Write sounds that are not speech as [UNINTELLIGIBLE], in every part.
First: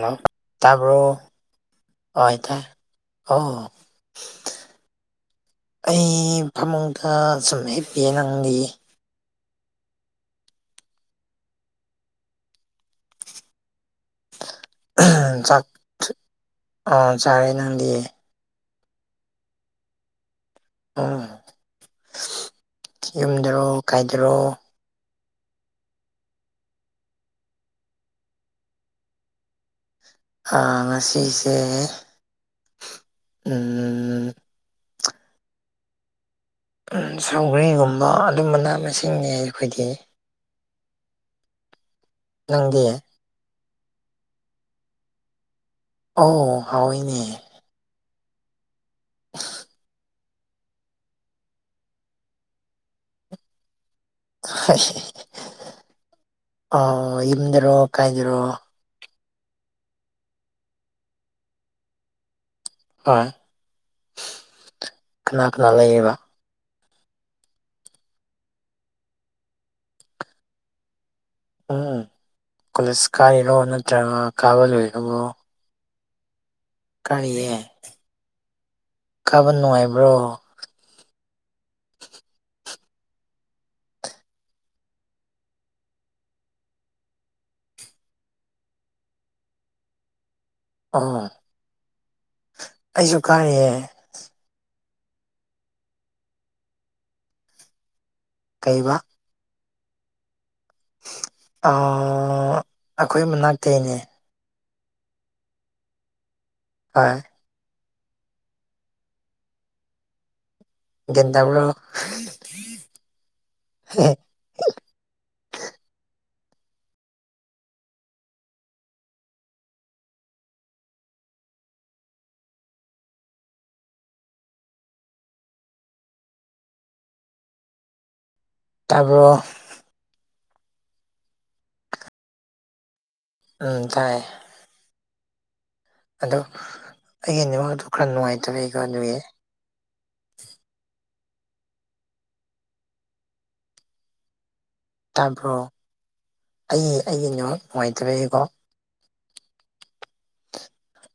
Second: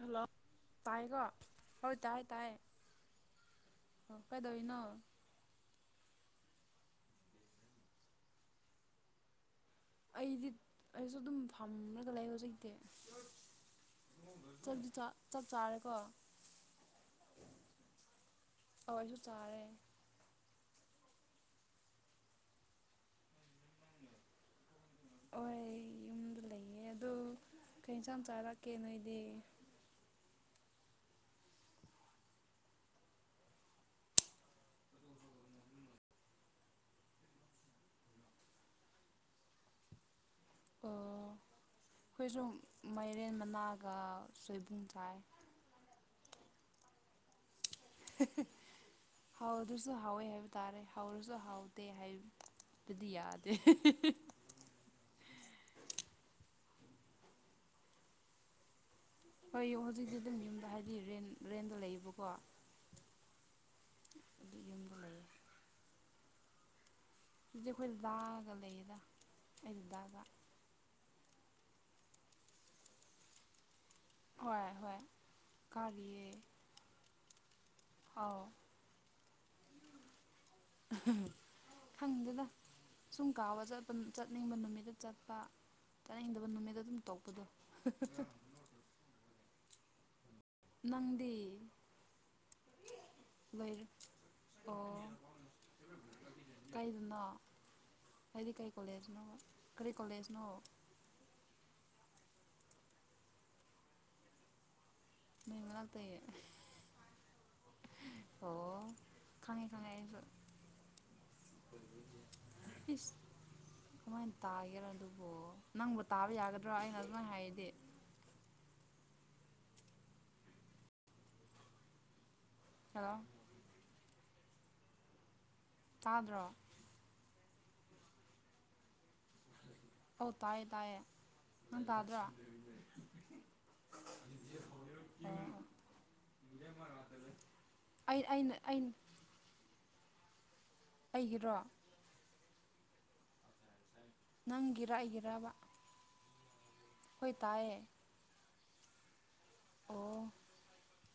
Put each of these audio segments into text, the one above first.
hello ꯇꯥꯏꯀꯣ ꯍꯣꯏ ꯑꯣ ꯀꯥꯏꯗꯧꯔꯤꯅꯣ ꯑꯩ ꯐꯃꯨꯡꯗ ꯁꯨꯝ ꯍꯦꯞꯄꯤꯑꯦ ꯅꯪꯗꯤ ꯑꯩꯗꯤ ꯑꯩꯁꯨ ꯑꯗꯨꯝ ꯐꯝꯔꯒ ꯂꯩ ꯍꯧꯖꯤꯛꯩꯇꯤ [UNINTELLIGIBLE] ꯆꯠ ꯆꯞ ꯆꯥꯛ ꯆꯥꯔꯦꯀꯣ ꯑꯥ ꯆꯥꯔꯦ ꯅꯪꯗꯤ [UNINTELLIGIBLE] ꯑꯣ ꯑꯩꯁꯨ ꯆꯥꯔꯦ ꯎꯝ ꯌꯨꯝꯗꯔꯣ ꯀꯥꯏꯗꯔꯣ ꯍꯣꯏ ꯌꯨꯝꯗ ꯂꯩꯌꯦ ꯑꯗꯨ ꯀꯩ ꯏꯟꯁꯥꯡ ꯆꯥꯔꯛꯀꯦ ꯅꯣꯏꯗꯤ ꯑ ꯉꯁꯤꯁꯦ [UNINTELLIGIBLE] ꯑꯝ ꯁꯧꯒꯔꯤꯒꯨꯝꯕ ꯑꯗꯨꯝꯕꯅ ꯃꯁꯤꯡꯅꯤ ꯑꯩꯈꯣꯏꯗꯤ ꯑꯩꯈꯣꯏꯁꯨ ꯅꯪꯗꯤ ꯃꯥꯏꯔꯦꯟ ꯃꯅꯥꯒ ꯁꯣꯏꯕꯨꯡ ꯁꯥꯏ ꯑ ꯍꯣꯏꯅꯦ ꯍꯥꯎ ꯑꯗꯨꯁꯨ ꯍꯥꯎꯋꯦ ꯍꯥꯏꯕ ꯇꯥꯔꯦ ꯍꯧꯔꯁꯨ ꯍꯥꯎꯗꯦ ꯍꯥꯏꯕꯗꯤ ꯌꯥꯗꯦ ꯑꯣ ꯌꯨꯝꯗꯔꯣ ꯀꯥꯏꯗꯔꯣ ꯍꯣꯏ ꯍꯧꯖꯤꯛꯇꯤ ꯑꯗꯨꯝ ꯌꯨꯝꯗ ꯍꯥꯏꯗꯤ ꯔꯦꯟ ꯔꯦꯟꯗꯣ ꯂꯩꯌꯦꯕꯀꯣ ꯍꯣꯏ ꯑꯗꯨ ꯌꯨꯝꯗ ꯂꯩꯌꯦ ꯀꯅꯥ ꯀꯅꯥ ꯂꯩꯔꯤꯕꯕ ꯁꯤꯁꯦ ꯑꯩꯈꯣꯏꯅ ꯗꯥꯑꯒ ꯂꯩꯌꯦꯗ ꯑꯩꯁꯤꯗꯥꯗ ꯎꯝ ꯀꯂꯁ ꯀꯥꯏꯔꯣꯅ ꯍꯣꯏ ꯍꯣꯏ ꯀꯔꯤ ꯀꯥꯔꯤꯌꯦ ꯀꯥꯕ ꯅꯨꯡꯉꯥꯏꯕ꯭ꯔꯣ ꯈꯪꯗꯦꯗ ꯁꯨꯝ ꯀꯥꯎꯕ ꯆꯠꯄ ꯆꯠꯅꯤꯡꯕ ꯅꯨꯃꯤꯠꯇ ꯆꯠꯄ ꯇꯥꯅꯤꯡꯗꯕ ꯅꯨꯃꯤꯠꯠꯇ ꯑꯗꯨꯝ ꯇꯣꯛꯄꯗꯣ ꯑꯣ ꯅꯪꯗꯤ ꯑꯩꯁꯨ ꯀꯥꯔꯤꯌꯦ ꯂꯩꯔ ꯑꯣ ꯀꯩꯗꯅꯣ ꯍꯥꯏꯗꯤ ꯀꯩ ꯀꯩꯕ ꯀꯣꯂꯦꯖꯅꯣ ꯀꯔꯤ ꯀꯣꯂꯦꯖꯅꯣ ꯑꯩꯈꯣꯏ ꯃꯅꯥꯛꯇꯅꯦ ꯃꯤꯉ ꯇ ꯍꯣꯏ ꯑꯣ ꯈꯉꯩ ꯈꯉꯩꯁꯨ ꯒ꯭ꯌꯥꯟ ꯇꯥꯕ꯭ꯔꯣ ꯏꯁ ꯋꯥꯅꯤ ꯇꯥꯒꯦꯔ ꯑꯗꯨꯕꯨ ꯅꯪꯕꯨ ꯇꯥꯕ ꯌꯥꯒꯗ꯭ꯔꯣ ꯑꯩꯅ ꯑꯗꯨꯃꯥꯏꯅ ꯍꯥꯏꯔꯗꯤ ꯑ ꯇꯥꯗ꯭ꯔꯣ ꯇꯥꯔꯕꯣ ꯑꯧ ꯇꯥꯏꯌꯦ ꯇꯥꯏꯌꯦ ꯅ ꯇꯗ꯭ꯔꯥ [INAUDIBLE] ꯎꯝ ꯇꯥꯏ ꯑꯗꯣ ꯑꯩꯒꯤꯅꯤꯃꯛ ꯑꯗꯨ ꯈꯔ ꯑꯩ ꯑꯩꯅ ꯅꯨꯡꯉꯥꯏꯇꯕ ꯑꯩꯒꯣ ꯑꯩ ꯑꯗꯨꯒꯤ ꯑꯩꯒꯤꯔꯣ ꯅꯪꯒꯤꯔꯛ ꯇꯥꯕ꯭ꯔꯣ ꯑꯩ ꯍꯣꯏ ꯑꯩꯒꯤꯩꯅ ꯇꯥꯏꯌꯦ ꯅꯨꯡꯉꯥꯏꯇꯕꯅꯦꯀꯣ ꯑꯣ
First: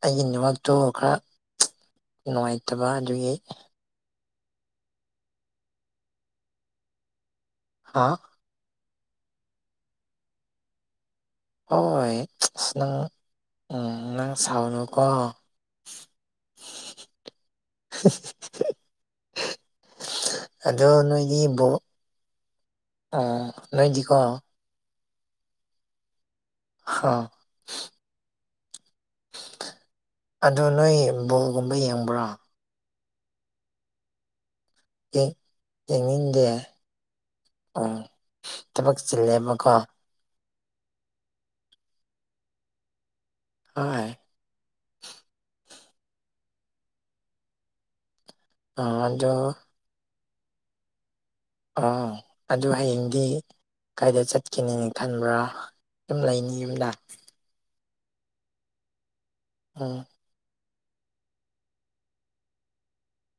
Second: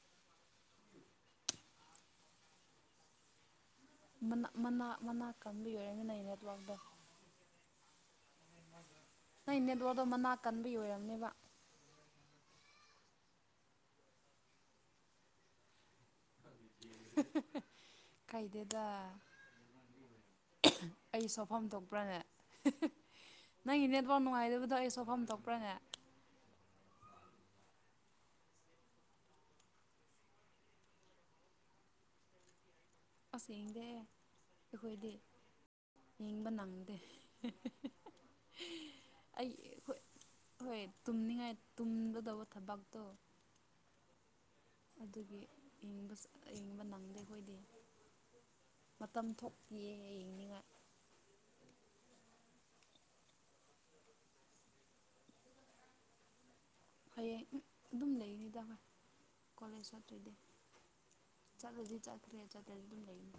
ꯑꯩꯒꯤ ꯅꯨꯃꯛꯇꯨ ꯈꯔ ꯅꯨꯡꯉꯥꯏꯇꯕ ꯑꯗꯨꯒꯤ ꯃꯅꯥ ꯃꯅꯥꯛ ꯀꯪꯕꯤ ꯑꯣꯏ ꯑꯣꯏꯔꯅꯤꯅ ꯑꯩ ꯅꯦꯠꯋꯥꯛꯗ ꯍꯥꯥ ꯅ ꯏꯅꯦꯗꯣꯗꯣ ꯃꯅꯥꯛ ꯀꯟꯕ ꯑꯣꯏꯔꯝꯅꯦꯕ ꯍꯣꯏ ꯑꯁ ꯅꯪ ꯎ ꯅꯪ ꯁꯥꯎꯅꯨꯀꯣ ꯀꯩꯗꯦꯗ ꯑꯗꯣ ꯑꯩ ꯅꯣꯏꯗꯤ ꯁꯣꯛꯐꯝ ꯕꯣꯜ ꯊꯣꯛꯄ꯭ꯔꯥꯅꯦ ꯑꯥ ꯅꯪꯒꯤ ꯅꯦꯠꯋꯥꯛ ꯅꯣꯏꯗꯤꯀꯣ ꯅꯨꯡꯉꯥꯏꯗꯕꯗꯣ ꯑꯩ ꯁꯣꯛꯐꯝ ꯊꯣꯛꯄ꯭ꯔꯅꯦ ꯍꯥꯎ ꯑꯗꯨ ꯅꯣꯏ ꯕꯣꯒꯨꯝꯕ ꯌꯦꯡꯕ꯭ꯔꯥ ꯇꯁꯦꯡꯗꯤ ꯑꯩꯈꯣꯏꯗꯤ ꯌꯦ- ꯌꯦꯡꯅꯤꯡꯗꯦ ꯌꯦꯡꯕ ꯅꯪꯗꯦ ꯎꯝ ꯊꯕꯛ ꯑꯩ ꯆꯤꯜꯂꯦꯕꯀꯣ ꯍꯣꯏ ꯍꯣꯏ ꯇꯨꯝꯅꯤꯡꯉꯥꯏ ꯇꯨꯝꯒꯗꯧꯕ ꯊꯕꯛꯇꯣ ꯍꯣꯏ ꯑꯗꯨꯒꯤꯕ ꯏꯪꯕ ꯅꯪꯗꯦ ꯑꯩꯈꯣꯏꯗꯤ ꯑ ꯃꯇꯝ ꯑꯗꯨ ꯊꯣꯛ ꯌꯦ ꯌꯦꯡꯅꯤꯡꯉ ꯑ ꯑꯗꯨ ꯍꯌꯦꯡꯗꯤ ꯀꯥꯏꯗ ꯆꯠꯀꯅꯤꯅ ꯈꯟꯕ꯭ꯔꯥ ꯁꯨꯝ ꯂꯩꯅꯤ ꯌꯨꯝꯗ ꯍꯌꯦꯡ ꯑꯗꯨꯝ ꯂꯩꯅꯤꯗꯃ ꯀꯣꯂꯦꯖ ꯎꯝ ꯆꯠꯇ꯭ꯔꯗꯤ ꯆꯥꯠꯜ ꯗꯤ ꯆꯠꯈꯔ‌ꯦ ꯆꯠ ꯇꯔꯥꯗꯤ ꯗꯨꯝ ꯂꯩꯅꯤ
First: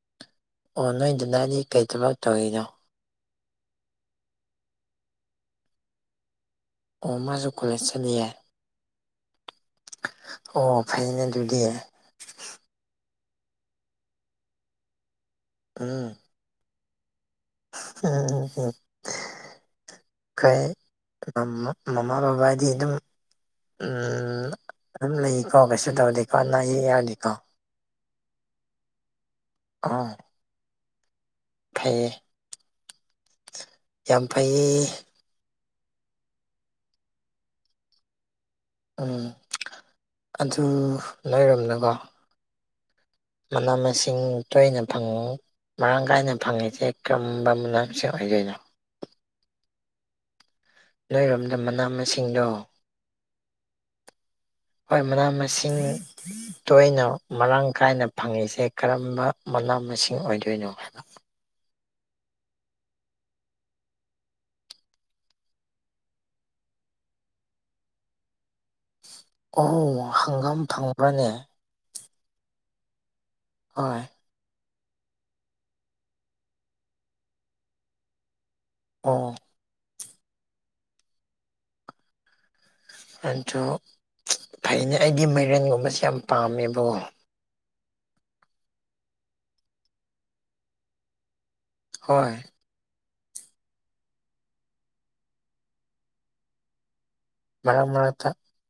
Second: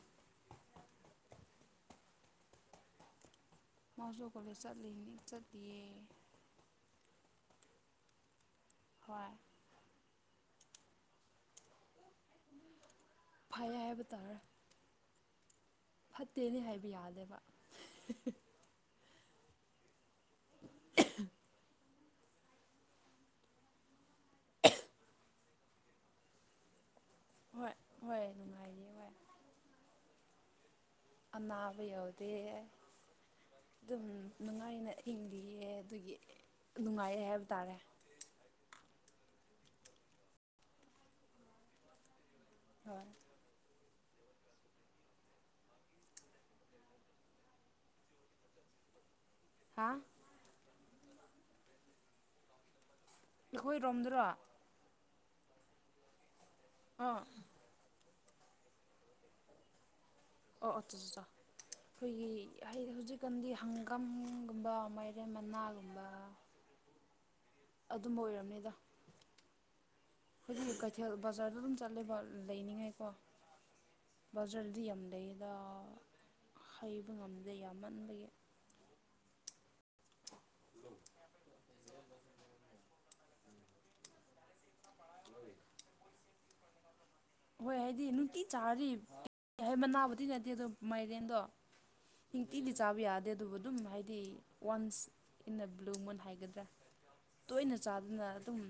ꯑꯣ ꯅꯣꯏꯗꯗꯥ ꯑꯩꯗꯤ ꯀꯩ ꯊꯕꯛ ꯇꯧꯋꯤꯅꯣ ꯃꯖꯨ ꯀ‌ꯣꯂ‌ꯦꯁ ꯆꯠꯂꯤꯅꯤ ꯆꯠꯂꯤꯌꯦ ꯑꯣ ꯃꯥꯖꯨ ꯀꯣꯂꯦꯁ ꯆꯠꯂꯤꯌꯦ ꯍꯣꯏ ꯑꯣ ꯐꯩꯅꯦ ꯑꯗꯨꯗꯤ ꯐꯩ ꯍꯥꯏꯕ ꯇꯥꯔ ꯎꯝ ꯐꯠꯇꯦꯗꯤ ꯍꯥꯏꯕ ꯌꯥꯗꯦꯕ ꯎꯝ ꯀꯩ ꯀꯏꯃ ꯃꯃꯥ ꯕꯕꯥ ꯗꯤ ꯑꯗꯨꯝ ꯎ ꯑꯗꯨꯝ ꯂꯩ ꯀꯣ ꯀꯩꯁꯨ ꯇꯧꯗꯦꯀꯣ ꯑꯅꯥ ꯑꯌꯦꯛ ꯌꯥꯗꯤꯀꯣ ꯍꯣꯏ ꯍꯣꯏ ꯅꯨꯡꯉꯥꯏꯔꯤ ꯍꯣꯏ ꯑꯥ ꯑꯅꯥꯕ ꯐꯩꯌꯦ ꯌꯥꯎꯗꯦ ꯑꯗꯨꯝ ꯌꯥꯝ ꯐꯩꯌꯦ ꯅꯨꯡꯉꯥꯏꯅ ꯍꯤꯡꯂꯤꯌꯦ ꯑꯗꯨꯒꯤ ꯅꯨꯡꯉꯥꯏꯔꯦ ꯍꯥꯏꯕ ꯇꯥꯔꯦ ꯎꯝ ꯑꯗꯨ ꯂꯩꯔꯝꯅꯀꯣ ꯍꯣꯏ ꯃꯅꯥ ꯃꯁꯤꯡ ꯇꯣꯏꯅ ꯐꯪꯉꯨ ꯃꯔꯥꯡ ꯀꯥꯏꯅ ꯐꯪꯉꯤꯁꯦ ꯀꯔꯝꯕ ꯃꯅꯥ ꯃꯁꯤꯡ ꯑꯣꯏꯗꯣꯏꯅꯣ ꯍꯥꯥ ꯅꯣꯏꯔꯣꯝꯗ ꯃꯅꯥ ꯃꯁꯤꯡꯗꯣ ꯑꯩꯈꯣꯏꯔꯣꯝꯗ꯭ꯔꯣ ꯍꯣꯏ ꯃꯅꯥ ꯃꯁꯤꯡ ꯇꯣꯏꯅ ꯑꯣ ꯃꯔꯥꯡ ꯀꯥꯏꯅ ꯐꯪꯉꯤꯁꯦ ꯀꯔꯝꯕ ꯃꯅꯥ ꯃꯁꯤꯡ ꯑꯣꯏꯗ ꯑꯣ ꯑꯠꯆ ꯆ ꯑꯩꯈꯣꯏꯒꯤ ꯍꯧꯖꯤꯛꯀꯥꯟꯗꯤ ꯍꯪꯒꯝꯒꯨꯝꯕ ꯃꯥꯏꯔꯦꯝ ꯃꯅꯥꯒꯨꯝꯕ ꯑꯗꯨꯝꯕ ꯑꯣꯏꯔꯝꯅꯤꯗ ꯑꯣ ꯍꯪꯒꯥꯝ ꯍꯧꯖꯤ ꯀꯩꯊꯦꯜ ꯐꯪꯕ꯭ꯔꯅꯦ ꯕꯖꯥꯔꯗ ꯑꯗꯨꯝ ꯆꯠꯂꯦꯕ ꯂꯩꯅꯤꯡꯉꯥꯏꯀꯣ ꯍꯣꯏ ꯕꯖꯥꯔꯗꯤ ꯌꯥꯝ ꯂꯩꯗ ꯍꯩꯕ ꯉꯝꯗꯦ ꯌꯥꯝꯃꯟꯕꯒꯤ ꯑ‌ꯣ [INAUDIBLE] ꯑꯗꯨ ꯐꯩꯅ‌ꯦ ꯑꯩꯗꯤ ꯃꯥꯏꯔꯦꯟꯒꯨꯝꯕꯁꯦ ꯌꯥꯝ ꯄꯥꯝꯃꯦꯕꯣ ꯍꯣꯏ ꯍꯥꯏꯗꯤ ꯅꯨꯡꯇꯤ ꯆꯥꯔꯗꯤ ꯍꯥꯏ ꯃꯅꯥꯕꯨꯗꯤ ꯅꯠꯇꯦ ꯑꯗꯣ ꯃꯥꯏꯔꯦꯟꯗꯣ ꯍꯣꯏ ꯇꯤꯗꯤ ꯆꯥꯕ ꯌꯥꯗꯦ ꯑꯗꯨꯕꯨ ꯑꯗꯨꯝ ꯍꯥꯏꯗꯤ ꯋꯥꯟꯁ ꯏꯟ ꯑꯦ ꯕ꯭ꯂꯨ ꯃꯨꯟ ꯍꯥꯏꯒꯗ꯭ꯔꯥ ꯇꯣꯏꯅ ꯃꯔꯛ ꯆꯥꯗꯨꯅ ꯃꯔꯛꯇ ꯑꯗꯨꯝ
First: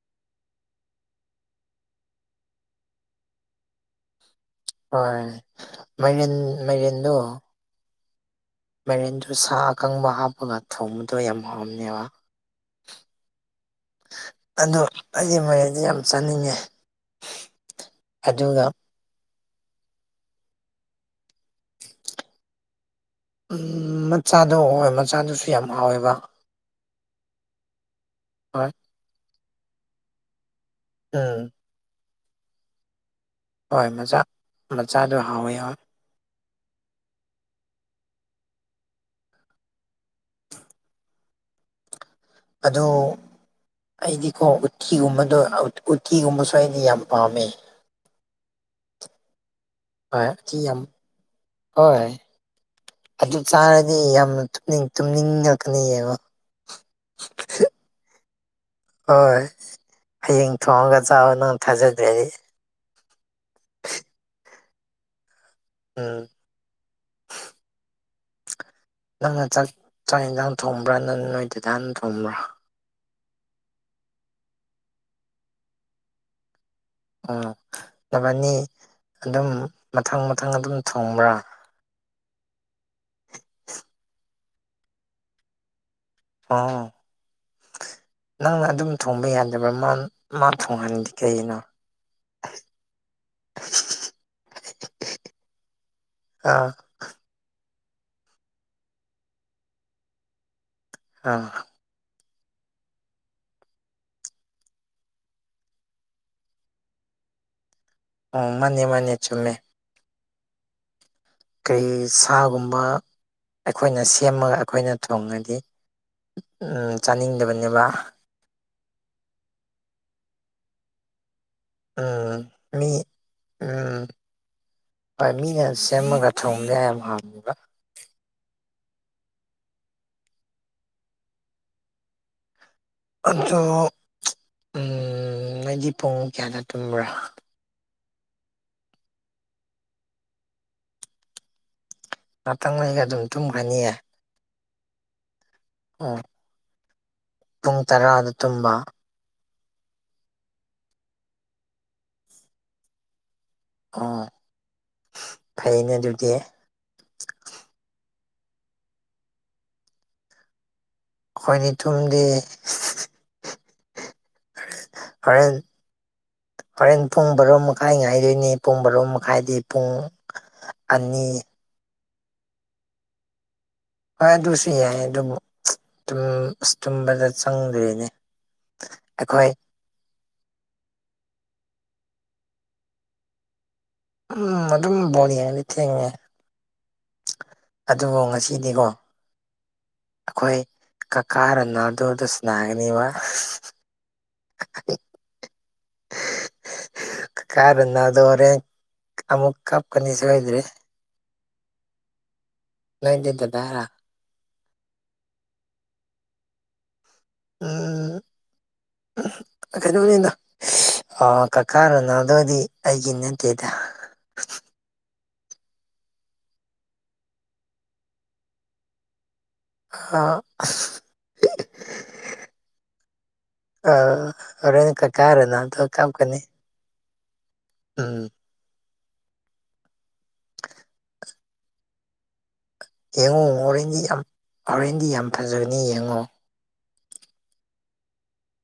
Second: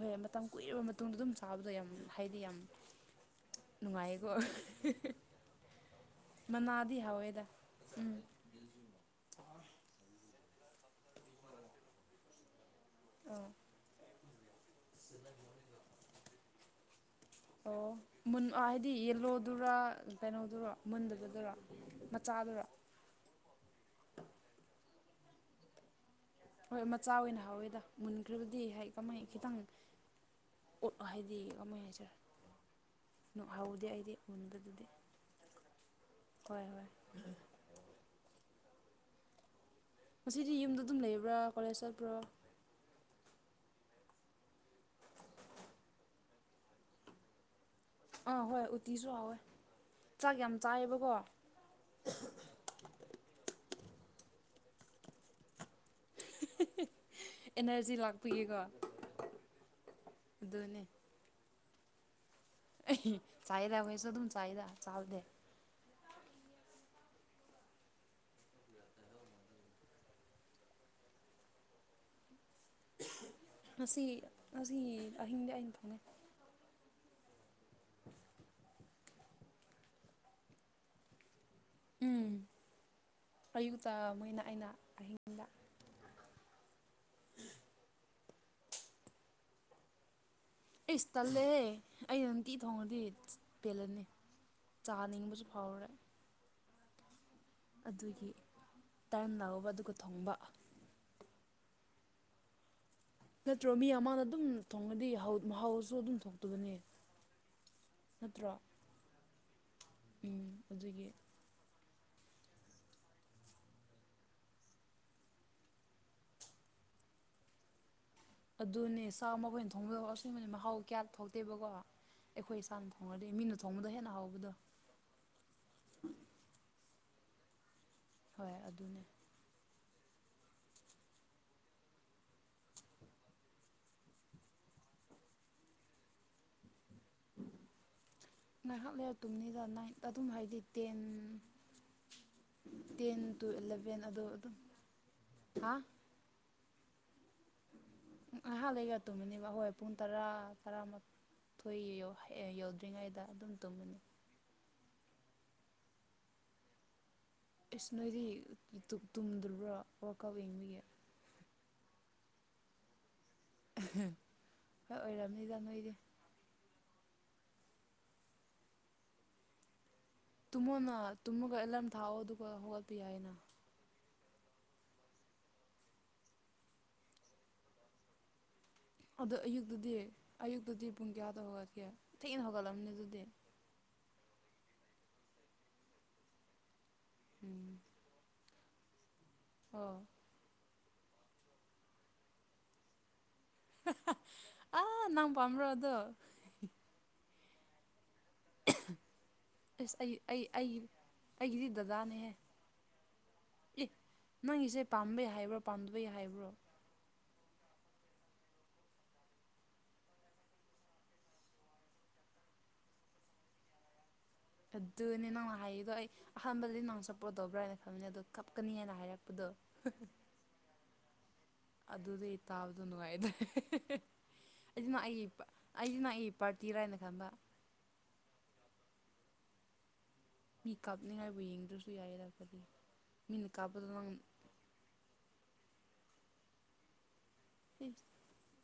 ꯍꯣꯏ ꯃꯇꯝ ꯀꯨꯏꯔꯕ ꯃꯇꯨꯡꯗ ꯑꯗꯨꯝ ꯆꯥꯕꯗꯣ ꯌꯥꯝ ꯍꯥꯏꯗꯤ ꯌꯥꯝ ꯅꯨꯡꯉꯥꯏꯀꯣ ꯍꯣꯏ ꯃꯥꯏꯔꯦꯟ ꯃꯅꯥꯗꯤ ꯍꯥꯎꯋꯦꯗ ꯎꯝ ꯃꯦꯔꯦꯟꯗꯨ ꯁꯥ ꯑꯀꯪꯕ ꯍꯥꯞꯄꯒ ꯊꯣꯡꯕꯗꯣ ꯌꯥꯝ ꯍꯥꯎꯔꯝꯅꯦꯕ ꯑꯥ ꯑꯗ‌ꯣ ꯑꯩ ꯃꯥꯏꯔ‌ꯦꯅ ꯗꯤ ꯌꯥꯝ ꯆꯥꯅꯤꯡꯉꯦ ꯑꯗꯨꯒ ꯗꯤ ꯌꯦꯜꯂꯣꯗꯨꯔꯥ ꯀꯩꯅꯣꯗꯨꯔ ꯃꯨꯟꯗꯕꯗꯨꯔ‌ꯣ ꯃꯆꯥꯗꯨꯔꯥ ꯑꯝ ꯃꯆꯥꯗꯣ ꯍꯣꯏ ꯃꯆꯥꯗꯨꯁꯨ ꯌꯥꯝ ꯍꯥꯎꯋꯦꯕ ꯍꯣꯏ ꯃꯆꯥ ꯑꯣꯏꯅ ꯍꯥꯎꯋꯦꯗ ꯃꯨꯟꯈ꯭ꯔꯕꯗꯤ ꯍꯣꯏ ꯀꯃꯥꯏ ꯈꯤꯇꯪ ꯑꯣꯠ ꯍꯥꯏꯗꯤ ꯎꯝ ꯀꯃꯥꯏꯅ ꯍꯥꯏꯖꯔ ꯅꯨꯍꯥꯎꯗꯦ ꯍꯣꯏ ꯑꯩꯗꯤ ꯃꯆꯥ ꯃꯨꯟꯕꯗꯨꯗꯤ ꯃꯆꯥꯗꯣ ꯍꯥꯎꯋꯦ ꯍꯣꯏ ꯍꯣꯏ ꯍꯣꯏ ꯉꯁꯤꯗꯤ ꯌꯨꯝꯗ ꯑꯗꯨꯝ ꯂꯩꯕ꯭ꯔꯥ ꯀꯣꯂꯦꯖ ꯆꯠꯄ꯭ꯔꯣ ꯑꯗꯨ ꯑꯩꯗꯤꯀꯣ ꯎꯠꯇꯤꯒꯨꯝꯕꯗꯣ ꯎꯠꯇꯤꯒꯨꯝꯕꯁꯨ ꯑꯩꯗꯤ ꯌꯥꯝ ꯄꯥꯝꯃꯦ ꯑꯥ ꯍꯣꯏ ꯎꯇꯤꯁꯨꯎꯋꯣꯏ ꯍꯣꯏ ꯌꯥꯝ ꯍꯣꯏ ꯑꯗꯨ ꯆꯥꯔꯗꯤ ꯑꯩ ꯌꯥꯝꯅꯅꯤꯡ ꯇꯨꯝꯅꯤꯡꯉꯛꯀꯅꯤꯑꯕ ꯑꯦꯅꯔꯖꯤ ꯂꯥꯛꯄꯤꯌꯦꯀꯣ ꯑꯗꯨꯅꯦ ꯆꯅ ꯊꯖꯦꯔꯤ ꯆꯥꯏꯗ ꯍꯣꯏꯁꯨ ꯑꯗꯨꯝ ꯆꯥꯏꯗ ꯆꯥꯗꯦ ꯎꯝ ꯅꯪꯅ ꯆꯥꯛ ꯆꯥꯛ ꯌꯦꯟꯁꯥꯡ ꯊꯣꯡꯕ꯭ꯔꯥ ꯅꯪ ꯅꯣꯏ ꯇꯗꯥꯅ ꯊꯣꯡꯕ꯭ꯔꯥ ꯉꯁꯤ ꯉꯁꯤ ꯑꯍꯤꯡꯗꯤ ꯑꯩꯅ ꯊꯣꯡꯉꯦ ꯑꯣ ꯅꯅꯤ ꯑꯗꯨꯝ ꯃꯊꯪ ꯃꯊꯪ ꯑꯗꯨꯝ ꯊꯣꯡꯕ꯭ꯔꯥ ꯎꯝ ꯑꯌꯨꯛꯇ ꯃꯣꯏꯅ ꯑꯩꯅ ꯑꯍꯤꯡꯗ ꯑꯣ ꯅꯪꯅ ꯑꯗꯨꯝ ꯊꯣꯡꯕ ꯌꯥꯗꯕ꯭ꯔꯥ ꯃꯥ ꯃꯥ ꯐꯣꯟ ꯑꯩꯁ ꯇꯜꯂꯦ ꯑꯩꯩꯅ ꯅꯨꯡꯇꯤ ꯊꯣꯡꯉꯗꯤ ꯄꯦꯜꯂꯅꯤ ꯆꯥꯅꯤꯡꯕꯁꯨ ꯐꯥꯎꯔꯦ ꯑꯥ ꯑꯗꯨꯒꯤ ꯇꯥꯏꯝ ꯂꯥꯛꯕ ꯑꯗꯨꯒ ꯊꯣꯡꯕ ꯑ ꯅꯠꯇ꯭ꯔꯣ ꯃꯤ ꯑꯃꯅ ꯑꯗꯨꯝ ꯊꯣꯡꯉꯗꯤ ꯃꯍꯥꯎꯁꯨ ꯑꯗꯨꯝ ꯊꯣꯛꯇꯕꯅꯦ ꯑꯣ ꯅꯠꯇ꯭ꯔꯣ ꯃꯥꯅꯦ ꯃꯥꯅꯦ ꯆꯨꯝꯃꯦ ꯎꯝ ꯑꯗꯨꯒꯤ ꯀꯔꯤ ꯁꯥꯒꯨꯝꯕ ꯑꯩꯈꯣꯏꯅ ꯁꯦꯝꯃꯒ ꯑꯩꯈꯣꯏꯅ ꯊꯣꯡꯉꯗꯤ ꯆꯥꯅꯤꯡꯗꯕꯅꯦꯕ ꯑꯗꯨꯅꯦ ꯆꯥꯛꯃ ꯃꯈꯣꯏꯅ ꯊꯣꯡꯗꯣꯛꯛꯑꯣ ꯑꯁꯕꯅꯦ ꯃꯍꯥꯎ ꯀꯌꯥ ꯊꯣꯛꯇꯦꯕꯀꯣ ꯎꯝ ꯑꯩꯈꯣꯏ ꯏꯁꯥꯅ ꯃꯤ ꯊꯣꯡꯉꯗꯤ ꯃꯤꯅ ꯊꯣꯡꯕꯗꯣ ꯎꯝ ꯍꯦꯟꯅ ꯍꯥꯎꯕꯗꯣ ꯍꯣꯏ ꯃꯤꯅ ꯁꯦꯝꯃꯒ ꯊꯣꯡꯒꯦ ꯍꯣꯏ ꯑꯗꯨꯅꯦ [INAUDIBLE] ꯑꯗꯣ ꯅꯪꯗꯤ ꯄꯨꯡ ꯀꯌꯥꯗ ꯇꯨꯝꯕ꯭ꯔꯥ ꯉꯥꯏꯍꯥꯛ ꯂꯩꯔꯥꯛꯛꯇꯨꯝꯅꯤꯗ ꯅꯥꯏꯠ ꯑꯗꯨꯝ ꯍꯥꯏꯕꯗꯤ ꯇꯦꯟ ꯉꯥꯛꯇꯪ ꯂꯩꯒ ꯇꯦꯟ ꯑꯗꯨꯝ ꯇꯨ ꯇꯨꯝꯈ꯭ꯔꯅꯤꯌꯦ ꯑꯦꯂꯚꯦꯟ ꯑꯗꯣ ꯑꯗꯨꯝ ꯍꯥ ꯑꯣ ꯄꯨꯡ ꯇꯔꯥꯗ ꯇꯨꯝꯕ ꯇꯨꯝꯃꯅꯤꯕ ꯑꯩꯈꯣꯏ ꯄꯨꯡ ꯇꯔꯥ ꯇꯔꯥꯃꯥꯊꯣꯏ ꯌꯧꯗ꯭ꯔꯤꯉꯩꯗ ꯑꯗꯨꯝ ꯇꯨꯝꯃꯤꯅꯤ ꯑꯣ ꯐꯩꯅꯦ ꯗꯌꯨꯇꯦ ꯑꯦꯁ ꯅꯣꯏꯗꯤ ꯇꯨꯝꯗ꯭ꯔꯤꯕ꯭ꯔꯥ ꯋꯥꯛ ꯑꯥꯎꯞ ꯌꯦꯡꯕꯤꯒꯦ ꯑꯩꯈꯣꯏꯅꯤ ꯇꯨꯝꯗꯤ ꯍꯣꯏ ꯍꯣꯔꯦꯟ ꯑꯣꯏꯔꯕꯝꯅꯤꯗ ꯅꯣꯏꯗꯤ ꯍꯣꯔꯦꯟ ꯄꯨꯡ ꯔꯣ ꯃꯈꯥꯏ ꯉꯥꯏꯗꯣꯏꯅꯤ ꯄꯨꯡ ꯕꯔꯣ ꯃꯈꯥꯏꯗꯤ ꯄꯨꯡ ꯇꯨꯃꯣꯅ ꯑꯅꯤ ꯇꯨꯃꯒ ꯑꯦꯂꯥꯔꯝ ꯊꯥꯛꯑꯣ ꯑꯗꯨꯒ ꯍꯧꯒꯠꯄꯤ ꯍꯥꯏꯏ ꯍꯥꯏꯅ ꯍꯣꯏ ꯑꯗꯨꯁꯨ ꯌꯥꯏ ꯑꯗꯨꯕꯨ ꯑꯁ ꯇꯨꯝꯕꯗ ꯆꯪꯗ꯭ꯔꯤꯅꯦ ꯑꯗ ꯑꯩꯈꯣꯏ ꯑꯌꯨꯛꯇꯨꯗꯤ ꯑꯌꯨꯛꯇꯨꯗꯤ ꯄꯨꯡ ꯀꯌꯥꯗ ꯍꯧꯒꯠꯀꯦ ꯊꯦꯡꯅ ꯍꯧꯒꯠꯂꯝꯅꯤ ꯑꯗꯨꯗꯤ ꯎꯝ ꯑꯗꯨꯝ ꯐꯣꯅꯤ ꯂꯩꯆꯉ ꯎꯝ ꯑꯗꯨꯕꯨ ꯉꯁꯤꯗꯤꯀꯣ ꯍ ꯑꯩꯈꯣꯏ ꯀꯀꯥꯔꯅ ꯑꯗꯨꯗ ꯁꯅꯥꯒꯅꯤꯕ ꯑꯥ ꯅꯪ ꯄꯥꯝꯕ꯭ꯔꯣ ꯑꯗꯣ ꯀꯔ ꯅ ꯑꯗꯔꯦꯟ ꯑꯃꯃꯨꯛ ꯀꯞ ꯑꯁ ꯑꯩ ꯀꯅꯤꯤꯁ ꯑꯩ ꯍꯣꯏꯗ꯭ꯔꯤ ꯑꯩꯒꯤ ꯑꯩꯒꯤꯗꯤ ꯗꯗꯥꯅꯦꯍꯦ ꯅꯩꯗꯗ ꯦꯔ ꯑꯦ ꯅꯪꯒꯤꯁꯦ ꯄꯥꯝꯕꯩ ꯍꯥꯏꯕ꯭ꯔꯣ ꯄꯥꯝꯗꯕꯩ ꯍꯥꯏꯕ꯭ꯔꯣ ꯑ ꯀꯩꯅꯣꯅꯤꯅ ꯀꯀꯥꯅꯣꯅꯥꯗꯗꯤ ꯑꯩꯒꯤ ꯅꯠꯇꯦꯗ ꯑꯗꯨꯅꯦ ꯅꯪꯅ ꯍꯥꯏꯗꯣ ꯑꯩ ꯑꯍꯥꯟꯕꯗ ꯅꯪ ꯁꯞꯄꯣꯔ ꯇꯧꯕ꯭ꯔꯥ ꯍꯥꯏꯅ ꯈꯜꯕꯅꯤ ꯑꯗꯣ ꯀꯞꯀꯅꯤ ꯍꯥꯏꯅ ꯍꯥꯏꯔꯛꯄꯗꯣ ꯑ ꯑꯗꯨꯗꯤ ꯑꯩ ꯇꯥꯕꯗꯣ ꯅꯨꯡꯉꯥꯏꯗ꯭ꯔꯦ ꯑꯥ ꯍꯣꯔꯦꯟ ꯑꯩꯅ ꯀꯀꯥ ꯑꯩꯒꯤ ꯔꯣꯅꯥꯜꯗꯣ ꯑꯩꯁꯤꯅ ꯑꯩ ꯀꯞꯀꯅꯤ ꯄꯔ ꯇꯤꯔꯥꯏꯅ ꯈꯟꯕ ꯎꯝ ꯃꯤ ꯀꯥꯞꯅꯤꯡꯉꯥꯏꯕꯨ ꯌꯦꯡꯗ꯭ꯔꯁꯨ ꯌꯥꯏꯌꯦ ꯂꯥꯛꯄꯗꯤ ꯌꯦꯡꯉꯣ ꯍꯣꯔꯦꯟꯗꯤ ꯌꯥꯝ ꯍꯣꯔꯦꯟꯗꯤ ꯌꯥꯝ ꯐꯖꯕꯅꯤ ꯌꯦꯡꯉꯣ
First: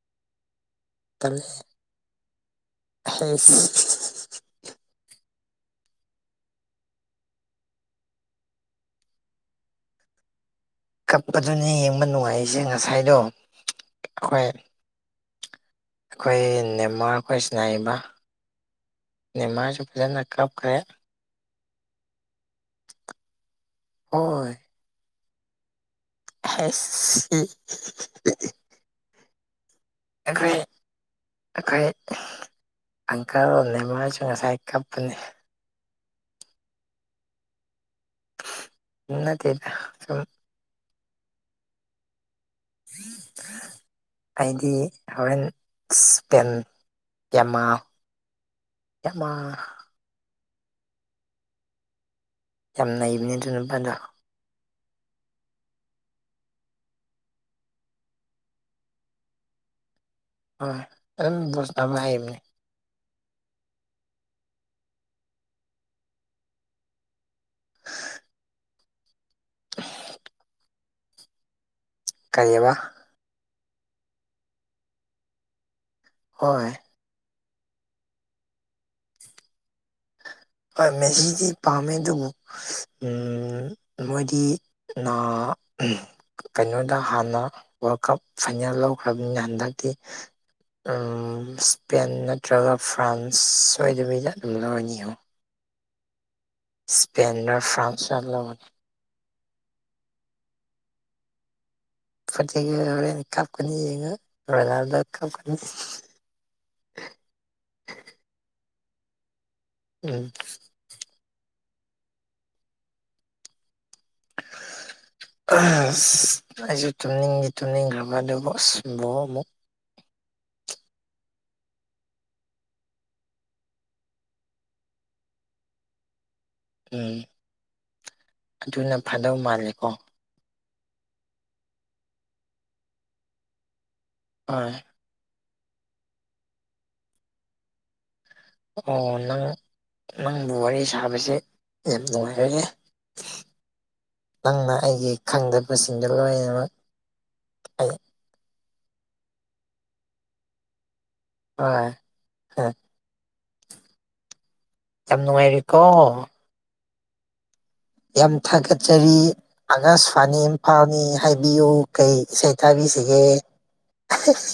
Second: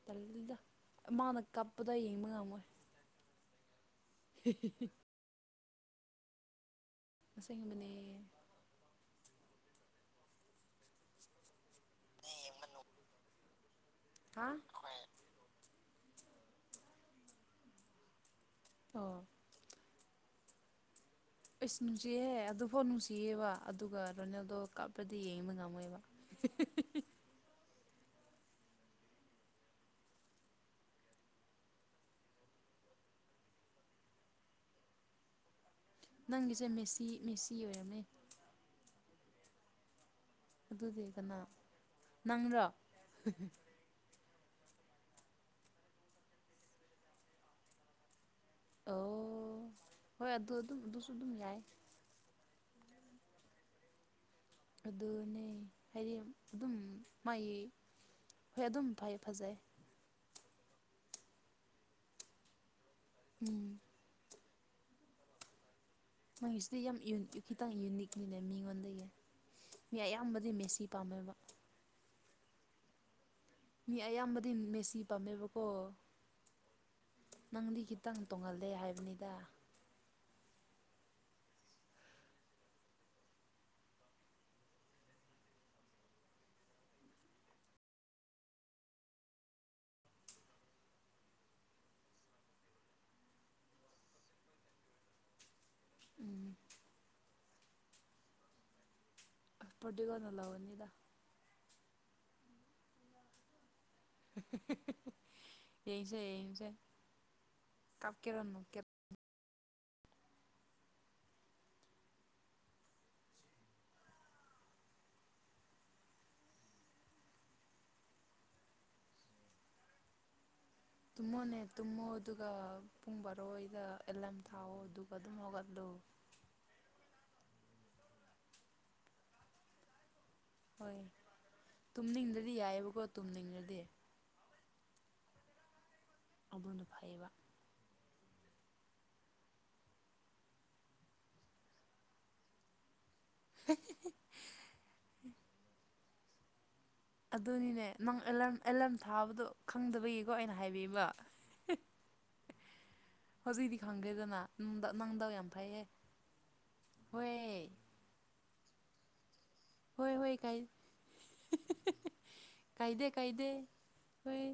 ꯗ ꯃꯥꯅ ꯀꯞꯄꯗ ꯌꯦꯡꯕ ꯉꯝꯃꯣꯏ ꯍ ꯍꯦꯍꯦ ꯉꯁꯥꯏ ꯃꯅ ꯀꯞꯄꯗꯨꯅꯤ ꯌꯦꯡꯕ ꯅꯨꯡꯉꯥꯏꯁꯦ ꯉꯁꯥꯏꯗꯣ ꯍꯥ ꯑꯩꯈꯣꯏ ꯑꯩꯈꯣꯏ ꯅꯦꯝꯃꯔ ꯑꯩꯈꯣꯏ ꯁꯤꯅꯥꯏꯔꯤꯕ ꯑꯣ ꯅꯅꯤꯃꯥꯖꯕꯖꯦꯟ ꯑꯀ꯭ꯔꯕꯈ ꯏꯁꯁ ꯅꯨꯡꯁꯤꯍꯦ ꯑꯗꯨꯐꯥꯎ ꯅꯨꯡꯁꯤꯌꯦꯕ ꯑꯗꯨꯒ ꯍꯣꯏ ꯔꯣꯅꯦꯜꯗꯣ ꯀꯥꯞꯄꯗꯤ ꯌꯦꯡꯕ ꯉꯝꯃꯣꯏꯕ ꯍꯦꯁꯤ ꯑꯩꯈꯣꯏ ꯑꯩꯈꯣꯏ ꯑꯪꯀꯜ ꯅꯃꯥꯁꯨ ꯉꯁꯥꯏ ꯀꯞꯄꯅꯤ ꯅꯪꯒꯤꯁꯦ ꯃꯦꯁꯤ ꯃꯦꯁꯤ ꯑꯣꯏꯔꯕꯝꯅꯦ ꯎꯠꯇꯗ ꯁꯨꯝ ꯑꯗꯨꯗꯤ ꯀꯅꯥ ꯅꯪꯗꯣ ꯑꯩꯗꯤ ꯍꯣꯔꯦꯟ ꯄꯦꯟ ꯀꯦꯃꯥ ꯑꯣ ꯍꯣꯏ ꯑꯗꯨ ꯑꯗꯨꯝ ꯑꯗꯨꯁꯨ ꯑꯗꯨꯝ ꯌꯥꯏ ꯌꯥꯝ ꯅꯩꯕꯅꯤ ꯑꯗꯨ ꯅꯨꯄꯥꯗ ꯑꯗꯨꯅꯦ ꯍꯥꯏꯗꯤ ꯑꯗꯨꯝ ꯃꯥꯒꯤ ꯍꯣꯏ ꯑꯗꯨꯝ ꯐꯩ ꯐꯖꯩ ꯍ ꯑꯗꯨ ꯣꯁ ꯊ ꯑꯃ ꯍꯥꯏꯃꯤꯅꯤ ꯎꯝ ꯃꯥꯪꯒꯤꯁꯤꯗꯤ ꯌꯥꯝ ꯈꯤꯇꯪ ꯌꯨꯅꯤꯛꯅꯤꯅꯦ ꯃꯤꯉꯣꯟꯗꯒꯤ ꯃꯤ ꯑꯌꯥꯝꯕꯗꯤ ꯃꯦꯁꯤ ꯄꯥꯝꯃꯦꯕ ꯀꯔꯤꯕ ꯃꯤ ꯑꯌꯥꯝꯕꯗꯤ ꯃꯦꯁꯤ ꯄꯥꯝꯃꯦꯕꯀꯣ ꯍꯣꯏ ꯅꯪꯗꯤ ꯈꯤꯇꯪ ꯇꯣꯡꯍꯜꯂꯦ ꯍꯥꯏꯕꯅꯤꯗ ꯍꯣꯏ ꯃꯦꯤꯗꯤ ꯄꯥꯝꯃꯦ ꯑꯗꯨꯕꯨ ꯃꯣꯏꯗꯤ ꯅ ꯀꯩꯅꯣꯗ ꯍꯥꯟꯅ ꯋꯥꯔꯜ ꯀꯞ ꯐꯥꯏꯅꯦꯜ ꯂꯧꯈ꯭ꯔꯕꯅꯤꯅ ꯍꯟꯗꯛꯇꯤ ꯏꯁꯄꯦꯟ ꯅꯠꯇ꯭ꯔꯒ ꯐ꯭ꯔꯥꯟꯁ ꯁꯣꯏꯗꯕꯤꯗ ꯑꯗꯨꯝ ꯂꯧꯅꯤꯉꯣ ꯎꯝ ꯏꯁꯄꯦꯟ ꯐ꯭ꯔꯥꯟꯁ ꯑꯃ ꯂꯧꯧꯕꯅꯤ ꯕꯧꯅ ꯂꯥꯛꯑꯣꯅꯤꯗ ꯐ ꯀꯥꯞꯀꯅꯤ ꯌꯦꯡꯉ ꯌꯦꯡꯁꯦ ꯌꯦꯁꯦ ꯀꯞ ꯀꯦꯔ ꯀꯦ ꯎꯝ ꯑꯩꯁꯨ ꯇꯨꯝꯅꯤꯡꯉ ꯇꯨꯝꯅꯤꯡꯈ꯭ꯔꯕ ꯑꯗꯨꯕꯨ ꯑꯁꯕꯣ ꯑꯃꯨꯛ ꯇꯨꯝꯃꯣꯅꯦ ꯇꯨꯝꯃꯣ ꯑꯗꯨꯒ ꯄꯨꯡ ꯕꯥꯔꯣꯏꯗ ꯑꯦꯂꯥꯔꯝ ꯊꯥꯛꯑꯣ ꯑꯗꯨꯒ ꯑꯗꯨꯝ ꯍꯧꯒꯠꯂꯨ ꯎꯝ ꯑꯗꯨꯅ ꯐꯗꯧ ꯃꯥꯜꯂꯦꯀꯣ ꯍꯣꯏ ꯇꯨꯝꯅꯤꯡꯗꯗꯤ ꯌꯥꯏꯑꯕꯀꯣ ꯇꯨꯝꯅꯤꯡꯗꯗꯤ ꯍꯣꯏ ꯑꯗꯨꯅ ꯐꯩꯌꯦꯕ ꯑꯣ ꯅꯪ ꯅꯪꯕꯨ ꯋꯥꯔꯤ ꯁꯥꯕꯁꯦ ꯌꯥꯝ ꯅꯨꯡꯉꯥꯏꯖꯔꯦ ꯅꯪꯅ ꯑꯩꯒꯤ ꯈꯪꯗꯕꯁꯤꯡꯗꯣ ꯂꯣꯏꯅꯃꯛ ꯑꯗꯨꯅꯤꯅꯦ ꯑꯩ ꯅꯪ ꯑꯦꯂꯥ ꯑꯦꯂꯥꯔꯝ ꯊꯥꯕꯗꯣ ꯈꯪꯗꯕꯒꯤꯀꯣ ꯑꯩꯅ ꯍꯥꯏꯕꯤꯕ ꯑ ꯍꯧꯖꯤꯛꯗꯤ ꯈꯪꯗꯦꯗꯅꯅꯨꯡ ꯪꯗꯥꯥꯎ ꯌꯥꯝ ꯐꯩꯑ ꯍꯣꯏ ꯌꯥꯝ ꯊꯥꯒꯠꯆꯔꯤ ꯍꯣꯏ ꯍꯣꯏ ꯑꯒꯁꯕꯥꯅꯤ ꯀꯥꯏ ꯏꯝꯐꯥꯜꯅꯤ ꯍꯥꯏꯕꯤꯌꯨ ꯀꯩ ꯏꯁꯩ ꯀꯥꯏꯗꯦ ꯊꯥꯕꯤꯁꯤꯒꯦ ꯀꯥꯏꯗꯦ ꯍꯣꯏ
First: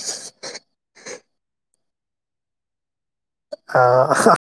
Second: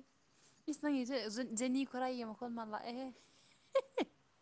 ꯏꯁ ꯅꯪꯉꯁꯨꯦ ꯖꯦꯅꯤ ꯈꯨꯔꯥꯏꯒꯤ ꯃꯈꯜ ꯃꯥꯜ ꯂꯥꯛꯑꯦꯍꯦ ꯑ